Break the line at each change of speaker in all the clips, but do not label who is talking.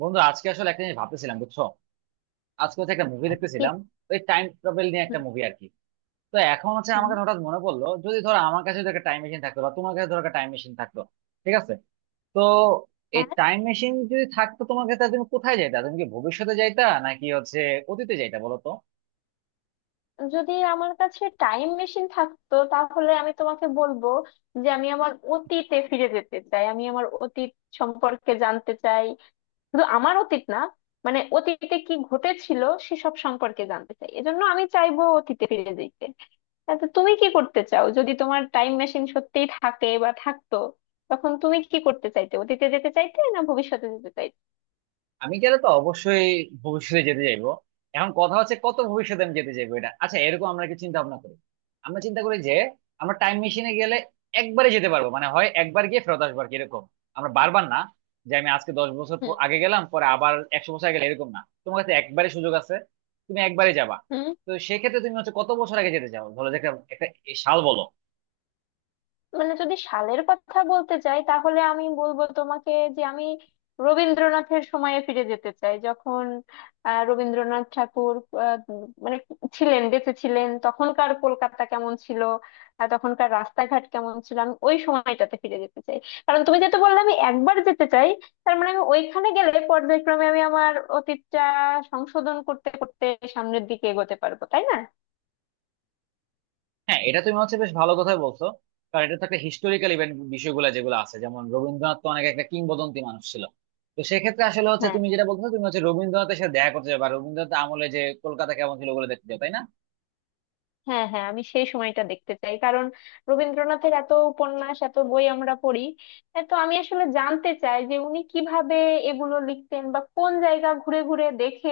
বন্ধু, আজকে আসলে একটা জিনিস ভাবতেছিলাম, বুঝছো? আজকে হচ্ছে একটা মুভি দেখতেছিলাম,
কি?
ওই টাইম ট্রাভেল নিয়ে একটা
হুম।
মুভি আর কি। তো এখন হচ্ছে আমার
হুম।
কাছে হঠাৎ মনে পড়লো, যদি ধরো আমার কাছে যদি একটা টাইম মেশিন থাকতো বা তোমার কাছে ধরো একটা টাইম মেশিন থাকতো, ঠিক আছে? তো এই
হ্যাঁ।
টাইম মেশিন যদি থাকতো তোমার কাছে, তাহলে তুমি কোথায় যাইতা? তুমি কি ভবিষ্যতে যাইতা নাকি হচ্ছে অতীতে যাইতা বলো তো?
যদি আমার কাছে টাইম মেশিন থাকতো তাহলে আমি তোমাকে বলবো যে আমি আমার অতীতে ফিরে যেতে চাই, আমি আমার অতীত সম্পর্কে জানতে চাই। শুধু আমার অতীত না, মানে অতীতে কি ঘটেছিল সেসব সম্পর্কে জানতে চাই, এজন্য আমি চাইবো অতীতে ফিরে যেতে। তা তো, তুমি কি করতে চাও যদি তোমার টাইম মেশিন সত্যিই থাকে বা থাকতো? তখন তুমি কি করতে চাইতে, অতীতে যেতে চাইতে না ভবিষ্যতে যেতে চাইতে?
আমি গেলে তো অবশ্যই ভবিষ্যতে যেতে চাইবো। এখন কথা হচ্ছে কত ভবিষ্যতে আমি যেতে চাইবো, এটা, আচ্ছা, এরকম আমরা কি চিন্তা ভাবনা করি? আমরা চিন্তা করি যে আমরা টাইম মেশিনে গেলে একবারে যেতে পারবো, মানে হয় একবার গিয়ে ফেরত আসবার কি এরকম, আমরা বারবার না। যে আমি আজকে 10 বছর আগে গেলাম, পরে আবার 100 বছর আগে গেলে এরকম না, তোমার কাছে একবারে সুযোগ আছে। তুমি একবারে যাবা।
হুম।
তো সেক্ষেত্রে তুমি হচ্ছে কত বছর আগে যেতে চাও, ধরো যে একটা একটা সাল বলো।
মানে যদি সালের কথা বলতে চাই তাহলে আমি বলবো তোমাকে যে আমি রবীন্দ্রনাথের সময়ে ফিরে যেতে চাই, যখন রবীন্দ্রনাথ ঠাকুর, মানে ছিলেন, বেঁচে ছিলেন, তখনকার কলকাতা কেমন ছিল আর তখনকার রাস্তাঘাট কেমন ছিল। আমি ওই সময়টাতে ফিরে যেতে চাই। কারণ তুমি যেটা বললে আমি একবার যেতে চাই, তার মানে আমি ওইখানে গেলে পর্যায়ক্রমে আমি আমার অতীতটা সংশোধন করতে করতে সামনের দিকে এগোতে পারবো, তাই না?
হ্যাঁ, এটা তুমি হচ্ছে বেশ ভালো কথাই বলছো। কারণ এটা তো একটা হিস্টোরিক্যাল ইভেন্ট, বিষয়গুলো যেগুলো আছে, যেমন রবীন্দ্রনাথ তো অনেক একটা কিংবদন্তি মানুষ ছিল। তো সেক্ষেত্রে আসলে হচ্ছে
হ্যাঁ,
তুমি যেটা বলছো, তুমি হচ্ছে রবীন্দ্রনাথের সাথে দেখা করতে যাবে, আর রবীন্দ্রনাথ আমলে যে কলকাতা কেমন ছিল ওগুলো দেখতে যাবে, তাই না?
হ্যাঁ। হ্যাঁ, আমি সেই সময়টা দেখতে চাই। কারণ রবীন্দ্রনাথের এত উপন্যাস, এত বই আমরা পড়ি, এ তো আমি আসলে জানতে চাই যে উনি কিভাবে এগুলো লিখতেন বা কোন জায়গা ঘুরে ঘুরে দেখে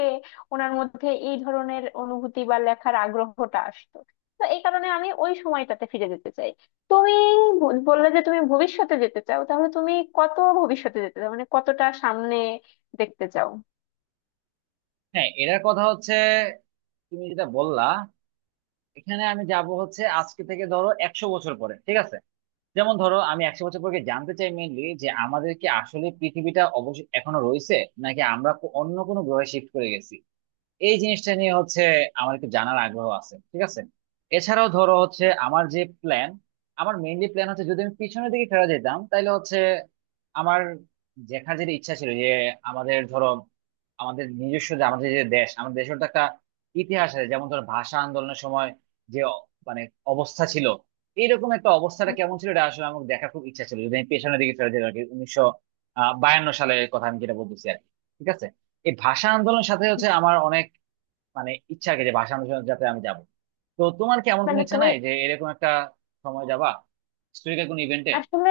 ওনার মধ্যে এই ধরনের অনুভূতি বা লেখার আগ্রহটা আসতো। তো এই কারণে আমি ওই সময়টাতে ফিরে যেতে চাই। তুমি বললে যে তুমি ভবিষ্যতে যেতে চাও, তাহলে তুমি কত ভবিষ্যতে যেতে চাও, মানে কতটা সামনে দেখতে চাও?
হ্যাঁ, এটার কথা হচ্ছে তুমি যেটা বললা, এখানে আমি যাব হচ্ছে আজকে থেকে ধরো 100 বছর পরে, ঠিক আছে। যেমন ধরো আমি 100 বছর পরে গিয়ে জানতে চাই মেইনলি যে আমাদের কি আসলে পৃথিবীটা অবশ্যই এখনো রয়েছে, নাকি আমরা অন্য কোনো গ্রহে শিফট করে গেছি। এই জিনিসটা নিয়ে হচ্ছে আমার একটু জানার আগ্রহ আছে, ঠিক আছে। এছাড়াও ধরো হচ্ছে আমার যে প্ল্যান, আমার মেইনলি প্ল্যান হচ্ছে যদি আমি পিছনের দিকে ফেরা যেতাম তাহলে হচ্ছে আমার দেখার যেটা ইচ্ছা ছিল যে আমাদের ধরো আমাদের নিজস্ব যে আমাদের যে দেশ, আমাদের দেশের তো একটা ইতিহাস আছে, যেমন ধরো ভাষা আন্দোলনের সময় যে মানে অবস্থা ছিল, এইরকম একটা অবস্থাটা কেমন ছিল এটা আসলে আমার দেখার খুব ইচ্ছা ছিল, যদি আমি পেছনের দিকে ফেরা যেতাম আর কি, উনিশশো বায়ান্ন সালের কথা আমি যেটা বলতেছি আর কি, ঠিক আছে। এই ভাষা আন্দোলনের সাথে হচ্ছে আমার অনেক মানে ইচ্ছা আর কি যে ভাষা অনুশীলন যাতে আমি যাব। তো তোমার কি এমন কোনো
মানে
ইচ্ছা
তুমি
নাই যে এরকম একটা সময় যাবা, হিস্টোরিক্যাল কোনো ইভেন্টে?
আসলে।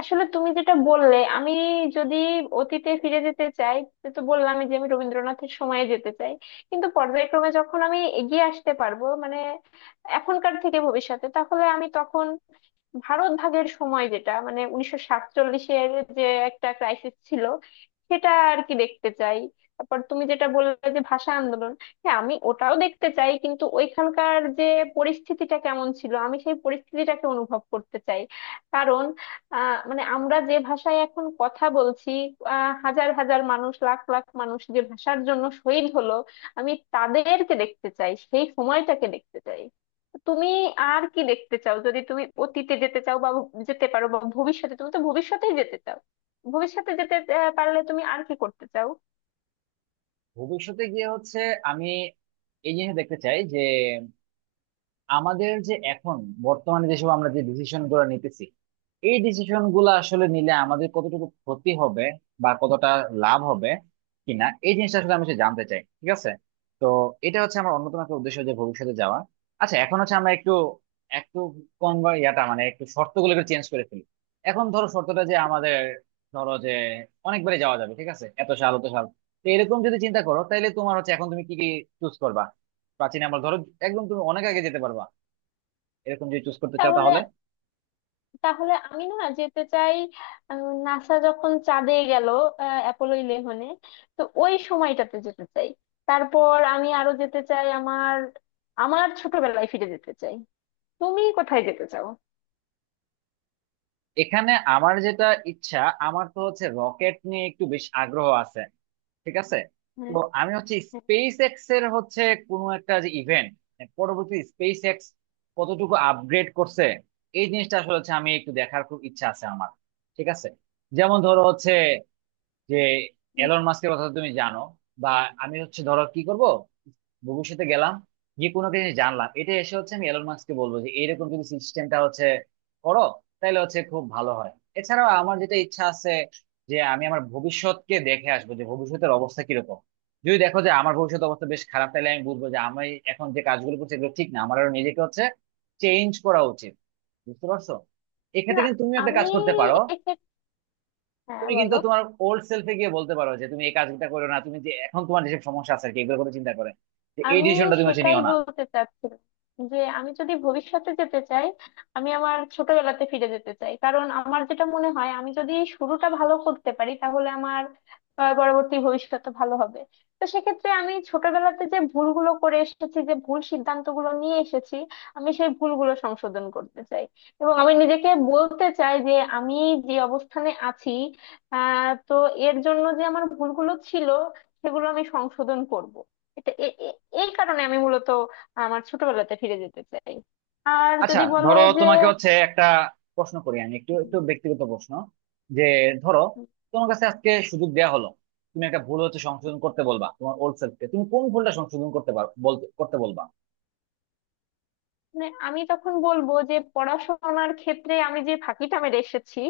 আসলে তুমি যেটা বললে, আমি যদি অতীতে ফিরে যেতে চাই সে তো বললামই যে আমি রবীন্দ্রনাথের সময়ে যেতে চাই। কিন্তু পর্যায়ক্রমে যখন আমি এগিয়ে আসতে পারবো, মানে এখনকার থেকে ভবিষ্যতে, তাহলে আমি তখন ভারত ভাগের সময়, যেটা মানে 1947-এর, যে একটা ক্রাইসিস ছিল সেটা আর কি দেখতে চাই। তারপর তুমি যেটা বললে যে ভাষা আন্দোলন, হ্যাঁ আমি ওটাও দেখতে চাই। কিন্তু ওইখানকার যে পরিস্থিতিটা কেমন ছিল আমি সেই পরিস্থিতিটাকে অনুভব করতে চাই। কারণ মানে আমরা যে ভাষায় এখন কথা বলছি, হাজার হাজার মানুষ, লাখ লাখ মানুষ যে ভাষার জন্য শহীদ হলো, আমি তাদেরকে দেখতে চাই, সেই সময়টাকে দেখতে চাই। তুমি আর কি দেখতে চাও, যদি তুমি অতীতে যেতে চাও বা যেতে পারো, বা ভবিষ্যতে? তুমি তো ভবিষ্যতেই যেতে চাও। ভবিষ্যতে যেতে পারলে তুমি আর কি করতে চাও?
ভবিষ্যতে গিয়ে হচ্ছে আমি এই জিনিস দেখতে চাই যে আমাদের যে এখন বর্তমানে যেসব আমরা যে ডিসিশন গুলো নিতেছি, এই ডিসিশন গুলো আসলে নিলে আমাদের কতটুকু ক্ষতি হবে বা কতটা লাভ হবে কিনা, এই জিনিসটা আসলে আমি সে জানতে চাই, ঠিক আছে। তো এটা হচ্ছে আমার অন্যতম একটা উদ্দেশ্য যে ভবিষ্যতে যাওয়া। আচ্ছা, এখন হচ্ছে আমরা একটু একটু কম বা ইয়াটা মানে একটু শর্তগুলো একটু চেঞ্জ করে ফেলি। এখন ধরো শর্তটা যে আমাদের, ধরো যে অনেকবারে যাওয়া যাবে, ঠিক আছে, এত সাল অত সাল। তো এরকম যদি চিন্তা করো তাহলে তোমার হচ্ছে এখন তুমি কি কি চুজ করবা? প্রাচীন, আমরা ধরো একদম তুমি অনেক আগে যেতে পারবা, এরকম যদি চুজ করতে চাও
তাহলে
তাহলে।
তাহলে আমি না যেতে চাই নাসা যখন চাঁদে গেল, অ্যাপোলো 11-এ, তো ওই সময়টাতে যেতে চাই। তারপর আমি আরো যেতে চাই, আমার আমার ছোটবেলায় ফিরে যেতে চাই। তুমি কোথায় যেতে চাও?
এখানে আমার যেটা ইচ্ছা, আমার তো হচ্ছে রকেট নিয়ে একটু বেশ আগ্রহ আছে, ঠিক আছে।
হ্যাঁ।
তো আমি হচ্ছে
হ্যাঁ।
স্পেস এক্স এর হচ্ছে কোনো একটা যে ইভেন্ট, পরবর্তী স্পেস এক্স কতটুকু আপগ্রেড করছে, এই জিনিসটা আসলে হচ্ছে আমি একটু দেখার খুব ইচ্ছা আছে আমার, ঠিক আছে। যেমন ধরো হচ্ছে যে এলন
বলুন।
মাস্কের কথা তো তুমি জানো, বা আমি হচ্ছে ধরো কি করব, ভবিষ্যতে গেলাম, যে কোনো কিছু জানলাম, এটা এসে হচ্ছে আমি এলন মাস্ককে বলবো যে এরকম যদি সিস্টেমটা হচ্ছে করো তাহলে হচ্ছে খুব ভালো হয়। এছাড়াও আমার যেটা ইচ্ছা আছে যে আমি আমার ভবিষ্যৎকে দেখে আসবো যে ভবিষ্যতের অবস্থা কিরকম, যদি দেখো যে আমার ভবিষ্যৎ অবস্থা বেশ খারাপ তাহলে আমি বুঝবো যে আমি এখন যে কাজগুলো করছি এগুলো ঠিক না, আমার আরো নিজেকে হচ্ছে চেঞ্জ করা উচিত। বুঝতে পারছো?
না।
এক্ষেত্রে কিন্তু তুমি একটা
আমি
কাজ করতে পারো।
এক্ষেত্রে। হ্যাঁ,
তুমি কিন্তু
বলো।
তোমার ওল্ড সেলফে গিয়ে বলতে পারো যে তুমি এই কাজটা করো না, তুমি যে এখন তোমার যেসব সমস্যা আছে আর কি এগুলোর কথা চিন্তা করে যে এই
আমি
ডিসিশনটা তুমি হচ্ছে
সেটাই
নিও না।
বলতে চাচ্ছিলাম যে আমি যদি ভবিষ্যতে যেতে চাই, আমি আমার ছোটবেলাতে ফিরে যেতে চাই। কারণ আমার যেটা মনে হয় আমি যদি শুরুটা ভালো করতে পারি তাহলে আমার পরবর্তী ভবিষ্যৎ ভালো হবে। তো সেক্ষেত্রে আমি ছোটবেলাতে যে ভুলগুলো করে এসেছি, যে ভুল সিদ্ধান্তগুলো নিয়ে এসেছি, আমি সেই ভুলগুলো সংশোধন করতে চাই। এবং আমি নিজেকে বলতে চাই যে আমি যে অবস্থানে আছি, তো এর জন্য যে আমার ভুলগুলো ছিল, সেগুলো আমি সংশোধন করব। এটা এ- এ- এই কারণে আমি মূলত আমার ছোটবেলাতে ফিরে যেতে চাই। আর
আচ্ছা
যদি বলো
ধরো
যে,
তোমাকে হচ্ছে একটা প্রশ্ন করি, আমি একটু একটু ব্যক্তিগত প্রশ্ন যে ধরো তোমার কাছে আজকে সুযোগ দেয়া হলো, তুমি একটা ভুল হচ্ছে সংশোধন করতে বলবা তোমার ওল্ড সেলফকে, তুমি কোন ভুলটা সংশোধন করতে পারো বলতে করতে বলবা?
মানে আমি তখন বলবো যে পড়াশোনার ক্ষেত্রে আমি যে ফাঁকিটা মেরে এসেছি,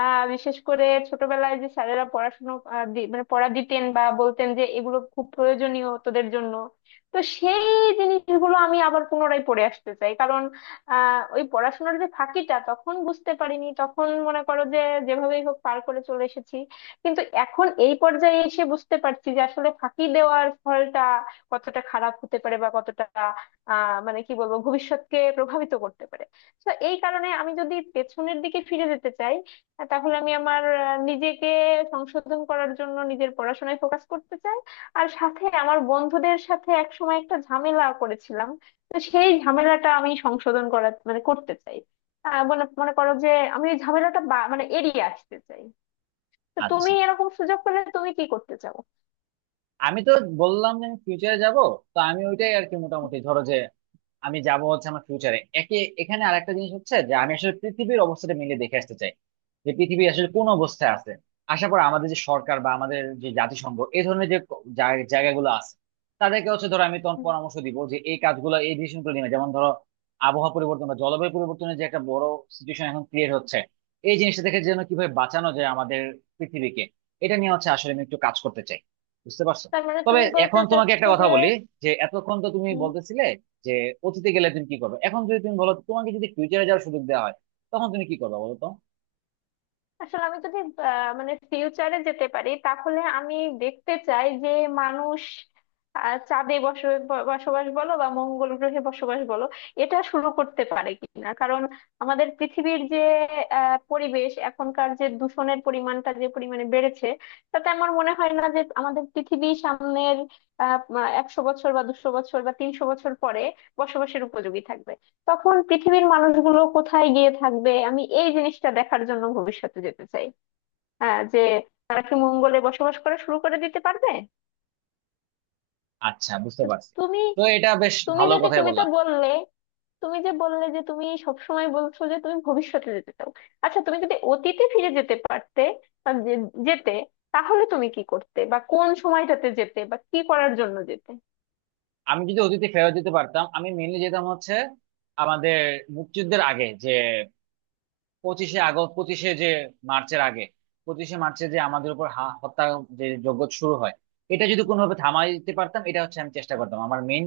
বিশেষ করে ছোটবেলায় যে স্যারেরা পড়াশোনা মানে পড়া দিতেন বা বলতেন যে এগুলো খুব প্রয়োজনীয় তোদের জন্য, তো সেই জিনিসগুলো আমি আবার পুনরায় পড়ে আসতে চাই। কারণ ওই পড়াশোনার যে ফাঁকিটা তখন বুঝতে পারিনি, তখন মনে করো যে যেভাবেই হোক পার করে চলে এসেছি। কিন্তু এখন এই পর্যায়ে এসে বুঝতে পারছি যে আসলে ফাঁকি দেওয়ার ফলটা কতটা খারাপ হতে পারে বা কতটা, মানে কি বলবো, ভবিষ্যৎকে প্রভাবিত করতে পারে। তো এই কারণে আমি যদি পেছনের দিকে ফিরে যেতে চাই, তাহলে আমি আমার নিজেকে সংশোধন করার জন্য নিজের পড়াশোনায় ফোকাস করতে চাই। আর সাথে আমার বন্ধুদের সাথে একসময় একটা ঝামেলা করেছিলাম, তো সেই ঝামেলাটা আমি সংশোধন করার মানে করতে চাই। মনে মনে করো যে আমি এই ঝামেলাটা মানে এড়িয়ে আসতে চাই। তো তুমি
আচ্ছা,
এরকম সুযোগ পেলে তুমি কি করতে চাও?
আমি তো বললাম যে আমি ফিউচারে যাব। তো আমি ওইটাই আর কি, মোটামুটি ধরো যে আমি যাব হচ্ছে আমার ফিউচারে একে। এখানে আরেকটা জিনিস হচ্ছে যে আমি আসলে পৃথিবীর অবস্থাটা মিলে দেখে আসতে চাই, যে পৃথিবী আসলে কোন অবস্থায় আছে। আশা করি আমাদের যে সরকার বা আমাদের যে জাতিসংঘ, এই ধরনের যে জায়গাগুলো আছে, তাদেরকে হচ্ছে ধরো আমি তখন
হুম।
পরামর্শ দিব যে এই কাজগুলো এই ডিসিশন গুলো নিবে, যেমন ধরো আবহাওয়া পরিবর্তন বা জলবায়ু পরিবর্তনের যে একটা বড় সিচুয়েশন এখন ক্রিয়েট হচ্ছে, এই জিনিসটা থেকে যেন কিভাবে বাঁচানো যায় আমাদের পৃথিবীকে, এটা নিয়ে হচ্ছে আসলে আমি একটু কাজ করতে চাই। বুঝতে পারছো?
তার মানে
তবে
তুমি বলতে
এখন তোমাকে একটা
চাচ্ছো
কথা
যে।
বলি, যে এতক্ষণ তো তুমি বলতেছিলে যে অতীতে গেলে তুমি কি করবে, এখন যদি তুমি বলো তোমাকে যদি ফিউচারে যাওয়ার সুযোগ দেওয়া হয়, তখন তুমি কি করবে বলো তো?
আসলে আমি যদি মানে ফিউচারে যেতে পারি তাহলে আমি দেখতে চাই যে মানুষ, চাঁদে বসবাস বলো বা মঙ্গল গ্রহে বসবাস বলো, এটা শুরু করতে পারে কিনা। কারণ আমাদের পৃথিবীর যে পরিবেশ, এখনকার যে দূষণের পরিমাণটা যে পরিমাণে বেড়েছে, তাতে আমার মনে হয় না যে আমাদের পৃথিবী সামনের আহ 100 বছর বা 200 বছর বা 300 বছর পরে বসবাসের উপযোগী থাকবে। তখন পৃথিবীর মানুষগুলো কোথায় গিয়ে থাকবে, আমি এই জিনিসটা দেখার জন্য ভবিষ্যতে যেতে চাই। হ্যাঁ, যে তারা কি মঙ্গলে বসবাস করা শুরু করে দিতে পারবে।
আচ্ছা, বুঝতে
তো
পারছি।
তুমি,
তো এটা বেশ
তুমি
ভালো
যদি
কথাই
তুমি তো
বললাম।
বললে তুমি যে বললে যে তুমি সবসময় বলছো যে তুমি ভবিষ্যতে যেতে চাও। আচ্ছা তুমি যদি অতীতে ফিরে যেতে পারতে বা যেতে, তাহলে তুমি কি করতে বা কোন সময়টাতে যেতে বা কি করার জন্য যেতে?
আমি যদি অতীতে ফেরত যেতে পারতাম আমি মেনলি যেতাম হচ্ছে আমাদের মুক্তিযুদ্ধের আগে, যে 25শে আগস্ট, পঁচিশে যে মার্চের আগে, 25শে মার্চে যে আমাদের উপর হত্যা যে যজ্ঞ শুরু হয়, এটা যদি কোনোভাবে থামাইতে
আচ্ছা।
পারতাম এটা হচ্ছে আমি চেষ্টা করতাম। আমার মেইন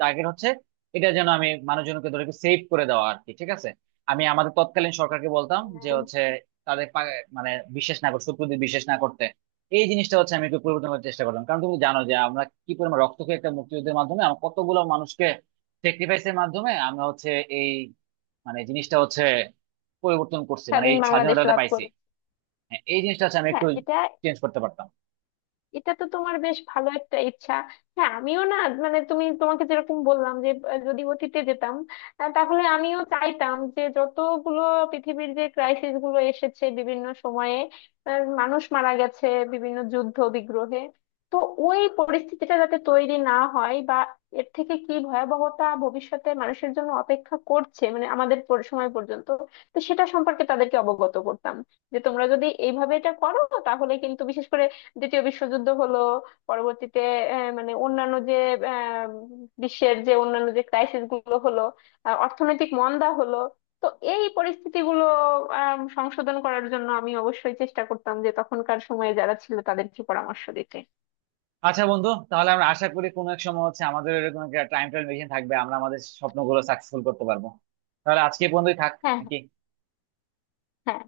টার্গেট হচ্ছে এটা, যেন আমি মানুষজনকে ধরে সেভ করে দেওয়া আর কি, ঠিক আছে। আমি আমাদের তৎকালীন সরকারকে বলতাম যে
হ্যাঁ।
হচ্ছে তাদের মানে বিশ্বাস না করতে, শত্রুদের বিশ্বাস না করতে, এই জিনিসটা হচ্ছে আমি একটু পরিবর্তন করার চেষ্টা করলাম। কারণ তুমি জানো যে আমরা কি পরিমাণ রক্ত খেয়ে একটা মুক্তিযুদ্ধের মাধ্যমে, আমরা কতগুলো মানুষকে স্যাক্রিফাইসের মাধ্যমে, আমরা হচ্ছে এই মানে জিনিসটা হচ্ছে পরিবর্তন করছি, মানে
স্বাধীন
এই
বাংলাদেশ
স্বাধীনতাটা
লাভ
পাইছি।
করে।
হ্যাঁ, এই জিনিসটা হচ্ছে আমি একটু
হ্যাঁ। এটা
চেঞ্জ করতে পারতাম।
এটা তো তোমার বেশ ভালো একটা ইচ্ছা। হ্যাঁ, আমিও না, মানে তুমি তোমাকে যেরকম বললাম যে যদি অতীতে যেতাম, তাহলে আমিও চাইতাম যে যতগুলো পৃথিবীর যে ক্রাইসিস গুলো এসেছে বিভিন্ন সময়ে, মানুষ মারা গেছে বিভিন্ন যুদ্ধ বিগ্রহে, তো ওই পরিস্থিতিটা যাতে তৈরি না হয় বা এর থেকে কি ভয়াবহতা ভবিষ্যতে মানুষের জন্য অপেক্ষা করছে মানে আমাদের সময় পর্যন্ত, তো সেটা সম্পর্কে তাদেরকে অবগত করতাম যে তোমরা যদি এইভাবে এটা করো, তাহলে কিন্তু বিশেষ করে দ্বিতীয় বিশ্বযুদ্ধ হলো, পরবর্তীতে মানে অন্যান্য যে আহ, বিশ্বের যে অন্যান্য যে ক্রাইসিস গুলো হলো, অর্থনৈতিক মন্দা হলো, তো এই পরিস্থিতিগুলো সংশোধন করার জন্য আমি অবশ্যই চেষ্টা করতাম যে তখনকার সময়ে যারা ছিল তাদেরকে পরামর্শ দিতে।
আচ্ছা বন্ধু, তাহলে আমরা আশা করি কোনো এক সময় হচ্ছে আমাদের এরকম একটা টাইম ট্রায়াল মেশিন থাকবে, আমরা আমাদের স্বপ্নগুলো সাকসেসফুল করতে পারবো। তাহলে আজকে বন্ধুই থাক
হ্যাঁ।
নাকি?
হ্যাঁ।